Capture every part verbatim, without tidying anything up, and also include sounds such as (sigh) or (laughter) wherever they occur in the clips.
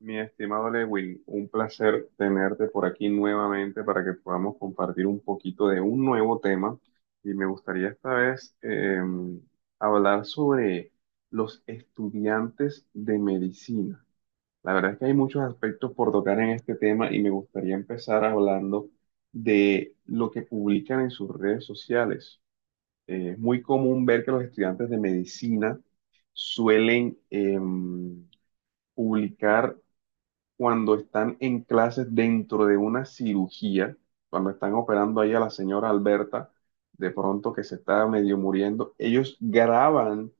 Mi estimado Lewin, un placer tenerte por aquí nuevamente para que podamos compartir un poquito de un nuevo tema. Y me gustaría esta vez eh, hablar sobre los estudiantes de medicina. La verdad es que hay muchos aspectos por tocar en este tema y me gustaría empezar hablando de lo que publican en sus redes sociales. Eh, es muy común ver que los estudiantes de medicina suelen em, publicar cuando están en clases dentro de una cirugía, cuando están operando ahí a la señora Alberta, de pronto que se está medio muriendo, ellos graban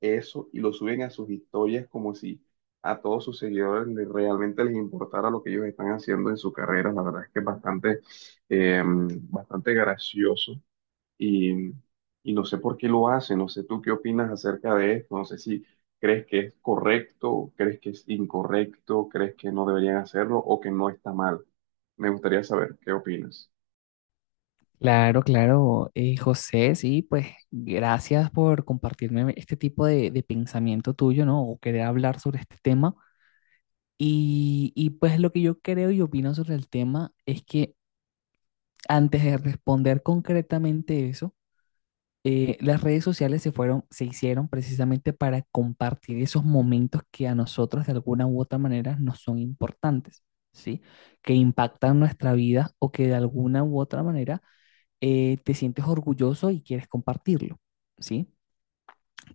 eso y lo suben a sus historias como si a todos sus seguidores le- realmente les importara lo que ellos están haciendo en su carrera. La verdad es que es bastante, eh, bastante gracioso y, y no sé por qué lo hace, no sé tú qué opinas acerca de esto, no sé si crees que es correcto, crees que es incorrecto, crees que no deberían hacerlo o que no está mal. Me gustaría saber qué opinas. Claro, claro, eh, José, sí, pues gracias por compartirme este tipo de, de pensamiento tuyo, ¿no? O querer hablar sobre este tema. Y, y pues lo que yo creo y opino sobre el tema es que antes de responder concretamente eso, eh, las redes sociales se fueron, se hicieron precisamente para compartir esos momentos que a nosotros de alguna u otra manera nos son importantes, ¿sí? Que impactan nuestra vida o que de alguna u otra manera eh, te sientes orgulloso y quieres compartirlo, ¿sí?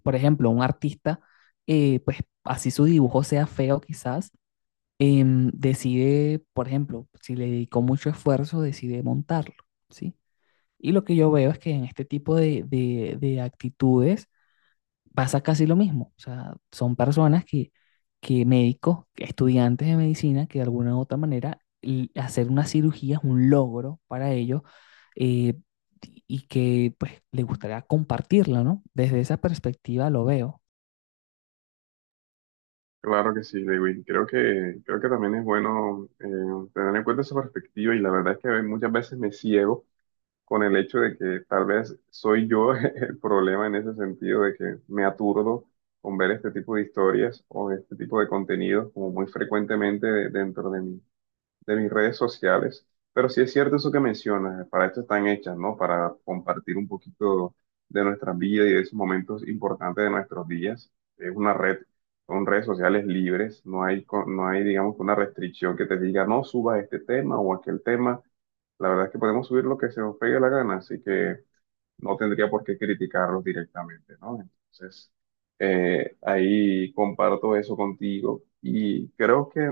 Por ejemplo, un artista, eh, pues así su dibujo sea feo quizás, em, decide, por ejemplo, si le dedicó mucho esfuerzo, decide montarlo, ¿sí? Y lo que yo veo es que en este tipo de, de- de actitudes pasa casi lo mismo. O sea, son personas que, que médicos, estudiantes de medicina, que de alguna u otra manera l- hacer una cirugía es un logro para ellos eh, y que pues les gustaría compartirlo, ¿no? Desde esa perspectiva lo veo. Claro que sí, Lewin. Creo que, creo que también es bueno eh, tener en cuenta esa perspectiva y la verdad es que muchas veces me ciego con el hecho de que tal vez soy yo (laughs) el problema en ese sentido de que me aturdo con ver este tipo de historias o este tipo de contenidos como muy frecuentemente de- dentro de mí de mis redes sociales, pero sí es cierto eso que mencionas, eh, para esto están hechas, ¿no? Para compartir un poquito de nuestras vidas y de esos momentos importantes de nuestros días. Es una red, son redes sociales libres, no hay, co- no hay, digamos, una restricción que te diga, no suba este tema o aquel tema. La verdad es que podemos subir lo que se nos pegue la gana, así que no tendría por qué criticarlos directamente, ¿no? Entonces, eh, ahí comparto eso contigo y creo que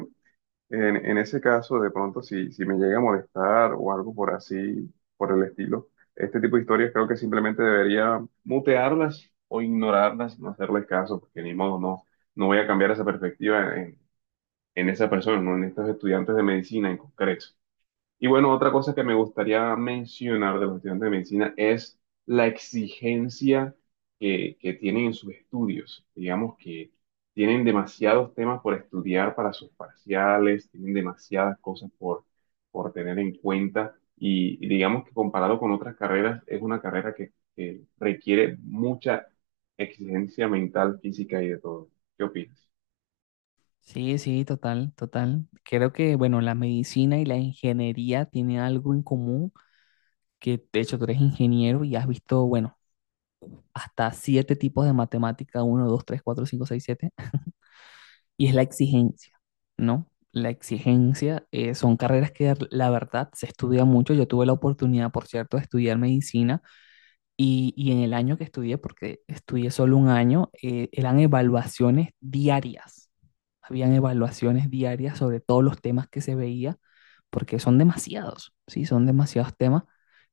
en, en ese caso, de pronto, si, si me llega a molestar o algo por así, por el estilo, este tipo de historias creo que simplemente debería mutearlas o ignorarlas, no hacerles caso, porque ni modo, no, no voy a cambiar esa perspectiva en, en esa persona, ¿no? En estos estudiantes de medicina en concreto. Y bueno, otra cosa que me gustaría mencionar de los estudiantes de medicina es la exigencia que, que tienen en sus estudios. Digamos que tienen demasiados temas por estudiar para sus parciales, tienen demasiadas cosas por, por tener en cuenta y, y digamos que comparado con otras carreras, es una carrera que, que requiere mucha exigencia mental, física y de todo. ¿Qué opinas? Sí, sí, total, total. Creo que, bueno, la medicina y la ingeniería tienen algo en común, que de hecho tú eres ingeniero y has visto, bueno, hasta siete tipos de matemática, uno, dos, tres, cuatro, cinco, seis, siete. Y es la exigencia, ¿no? La exigencia eh, son carreras que la verdad se estudia mucho. Yo tuve la oportunidad, por cierto, de estudiar medicina y, y en el año que estudié, porque estudié solo un año, eh, eran evaluaciones diarias. Habían evaluaciones diarias sobre todos los temas que se veía, porque son demasiados, ¿sí? Son demasiados temas.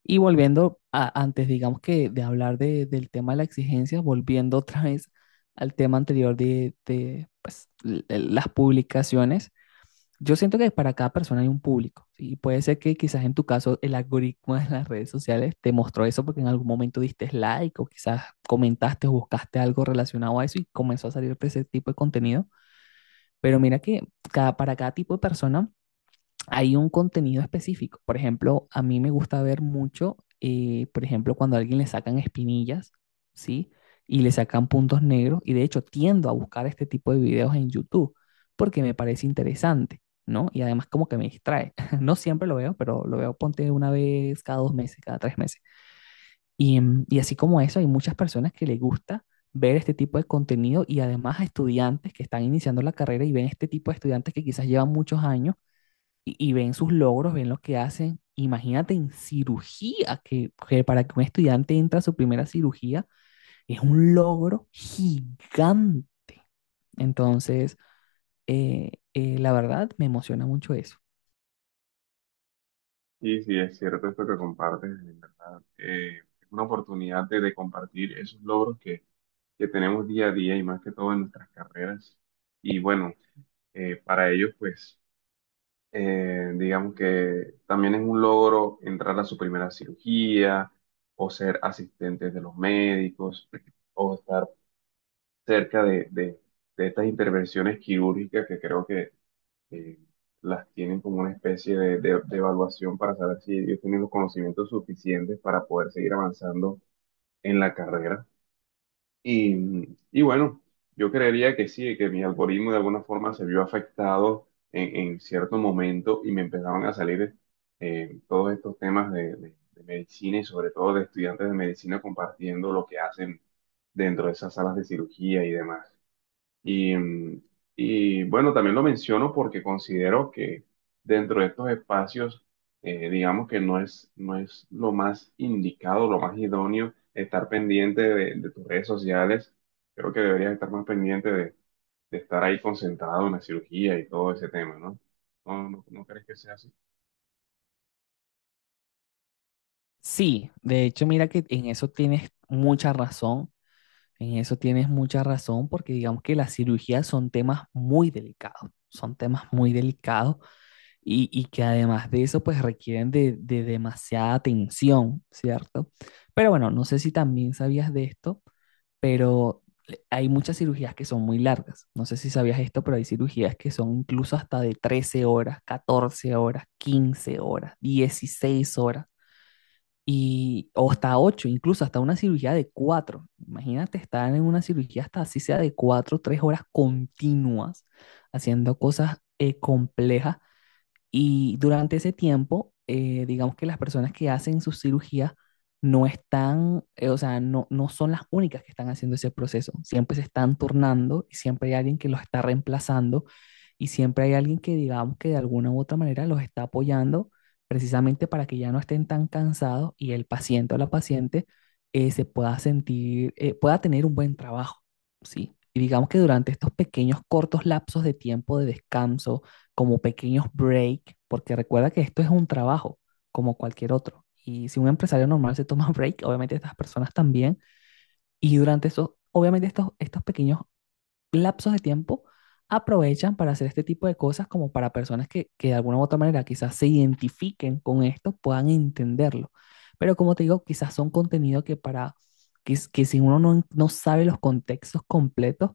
Y volviendo a, antes, digamos que de hablar de- del tema de la exigencia, volviendo otra vez al tema anterior de, de, pues, l- l- las publicaciones, yo siento que para cada persona hay un público, ¿sí? Y puede ser que quizás en tu caso el algoritmo de las redes sociales te mostró eso porque en algún momento diste like o quizás comentaste o buscaste algo relacionado a eso y comenzó a salir ese tipo de contenido. Pero mira que cada, para cada tipo de persona hay un contenido específico. Por ejemplo, a mí me gusta ver mucho, eh, por ejemplo, cuando a alguien le sacan espinillas, ¿sí? Y le sacan puntos negros. Y de hecho, tiendo a buscar este tipo de videos en YouTube porque me parece interesante, ¿no? Y además como que me distrae. (laughs) No siempre lo veo, pero lo veo ponte una vez cada dos meses, cada tres meses. Y, em, y así como eso, hay muchas personas que les gusta ver este tipo de contenido y además a estudiantes que están iniciando la carrera y ven este tipo de estudiantes que quizás llevan muchos años y, y ven sus logros, ven lo que hacen. Imagínate en cirugía, que, que para que un estudiante entre a su primera cirugía es un logro gigante. Entonces, eh, eh, la verdad, me emociona mucho eso. Sí, sí, es cierto esto que compartes, en verdad. Eh, es una oportunidad de, de compartir esos logros que, que tenemos día a día y más que todo en nuestras carreras. Y bueno, eh, para ellos, pues, eh, digamos que también es un logro entrar a su primera cirugía o ser asistentes de los médicos o estar cerca de, de de estas intervenciones quirúrgicas que creo que eh, las tienen como una especie de, de- de evaluación para saber si ellos tienen los conocimientos suficientes para poder seguir avanzando en la carrera. Y, y bueno, yo creería que sí, que mi algoritmo de alguna forma se vio afectado en, en cierto momento y me empezaron a salir eh, todos estos temas de, de- de medicina y sobre todo de estudiantes de medicina compartiendo lo que hacen dentro de esas salas de cirugía y demás. Y, mm, y, bueno, también lo menciono porque considero que dentro de estos espacios, eh, digamos que no es, no es lo más indicado, lo más idóneo estar pendiente de, de tus redes sociales. Creo que deberías estar más pendiente de, de estar ahí concentrado en la cirugía y todo ese tema, ¿no? ¿No, no, no crees que sea así? Sí, de hecho, mira que en eso tienes mucha razón, en eso tienes mucha razón, porque digamos que las cirugías son temas muy delicados, son temas muy delicados y, y que además de eso, pues requieren de, de demasiada atención, ¿cierto? Pero bueno, no sé si también sabías de esto, pero hay muchas cirugías que son muy largas. No sé si sabías esto, pero hay cirugías que son incluso hasta de trece horas, catorce horas, quince horas, dieciséis horas y o hasta ocho, incluso hasta una cirugía de cuatro. Imagínate estar en una cirugía hasta así sea de cuatro, tres horas continuas haciendo cosas eh, complejas y durante ese tiempo, eh, digamos que las personas que hacen sus cirugías no están, eh, o sea, no, no son las únicas que están haciendo ese proceso. Siempre se están turnando y siempre hay alguien que los está reemplazando y siempre hay alguien que, digamos que de alguna u otra manera los está apoyando precisamente para que ya no estén tan cansados y el paciente o la paciente eh, se pueda sentir, eh, pueda tener un buen trabajo, ¿sí? Y digamos que durante estos pequeños cortos lapsos de tiempo de descanso, como pequeños break, porque recuerda que esto es un trabajo como cualquier otro. Y si un empresario normal se toma (laughs) break, obviamente estas personas también, y durante esos, obviamente estos, estos pequeños lapsos de tiempo aprovechan para hacer este tipo de cosas como para personas que, que de alguna u otra manera quizás se identifiquen con esto, puedan entenderlo. Pero como te digo, quizás son contenido que para que, que si uno no, no sabe los contextos completos,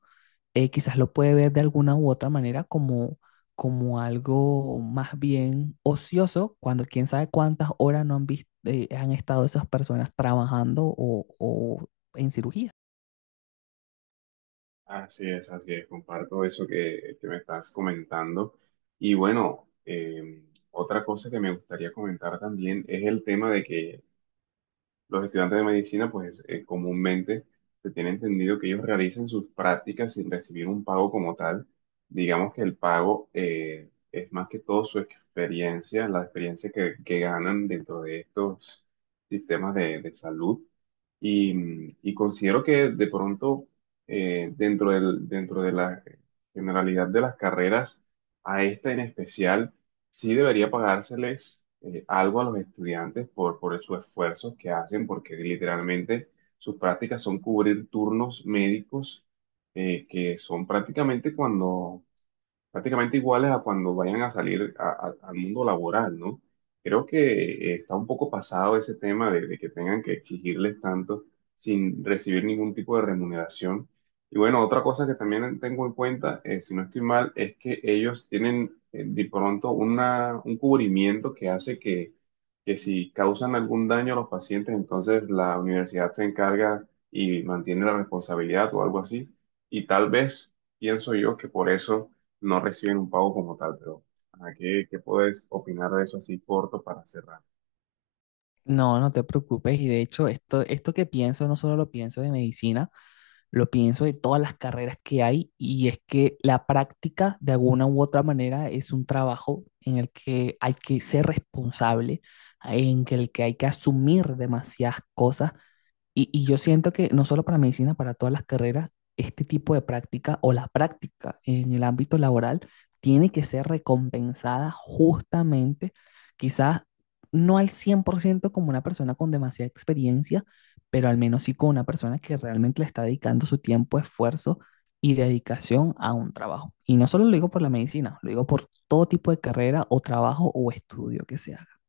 eh, quizás lo puede ver de alguna u otra manera como, como algo más bien ocioso, cuando quién sabe cuántas horas no han visto, han estado esas personas trabajando o, o en cirugía. Así es, así es, comparto eso que, que me estás comentando. Y bueno, eh, otra cosa que me gustaría comentar también es el tema de que los estudiantes de medicina, pues eh, comúnmente se tiene entendido que ellos realizan sus prácticas sin recibir un pago como tal. Digamos que el pago eh, es más que todo su experiencia, la experiencia que, que ganan dentro de estos sistemas de, de salud. Y, y considero que de pronto, eh, dentro del, dentro de la generalidad de las carreras, a esta en especial, sí debería pagárseles eh, algo a los estudiantes por, por sus esfuerzos que hacen, porque literalmente sus prácticas son cubrir turnos médicos, eh, que son prácticamente cuando, prácticamente iguales a cuando vayan a salir a- a- al mundo laboral, ¿no? Creo que eh, está un poco pasado ese tema de, de que tengan que exigirles tanto sin recibir ningún tipo de remuneración. Y bueno, otra cosa que también tengo en cuenta, eh, si no estoy mal, es que ellos tienen eh, de pronto una, un cubrimiento que hace que, que si causan algún daño a los pacientes, entonces la universidad se encarga y mantiene la responsabilidad o algo así. Y tal vez pienso yo que por eso no reciben un pago como tal, pero ¿a qué, qué puedes opinar de eso así corto para cerrar? No, no te preocupes. Y de hecho, esto, esto que pienso, no solo lo pienso de medicina, lo pienso de todas las carreras que hay. Y es que la práctica, de alguna u otra manera, es un trabajo en el que hay que ser responsable, en que el que hay que asumir demasiadas cosas. Y, y yo siento que no solo para medicina, para todas las carreras, este tipo de práctica o la práctica en el ámbito laboral tiene que ser recompensada justamente, quizás no al cien por ciento como una persona con demasiada experiencia, pero al menos sí como una persona que realmente le está dedicando su tiempo, esfuerzo y dedicación a un trabajo. Y no solo lo digo por la medicina, lo digo por todo tipo de carrera o trabajo o estudio que se haga.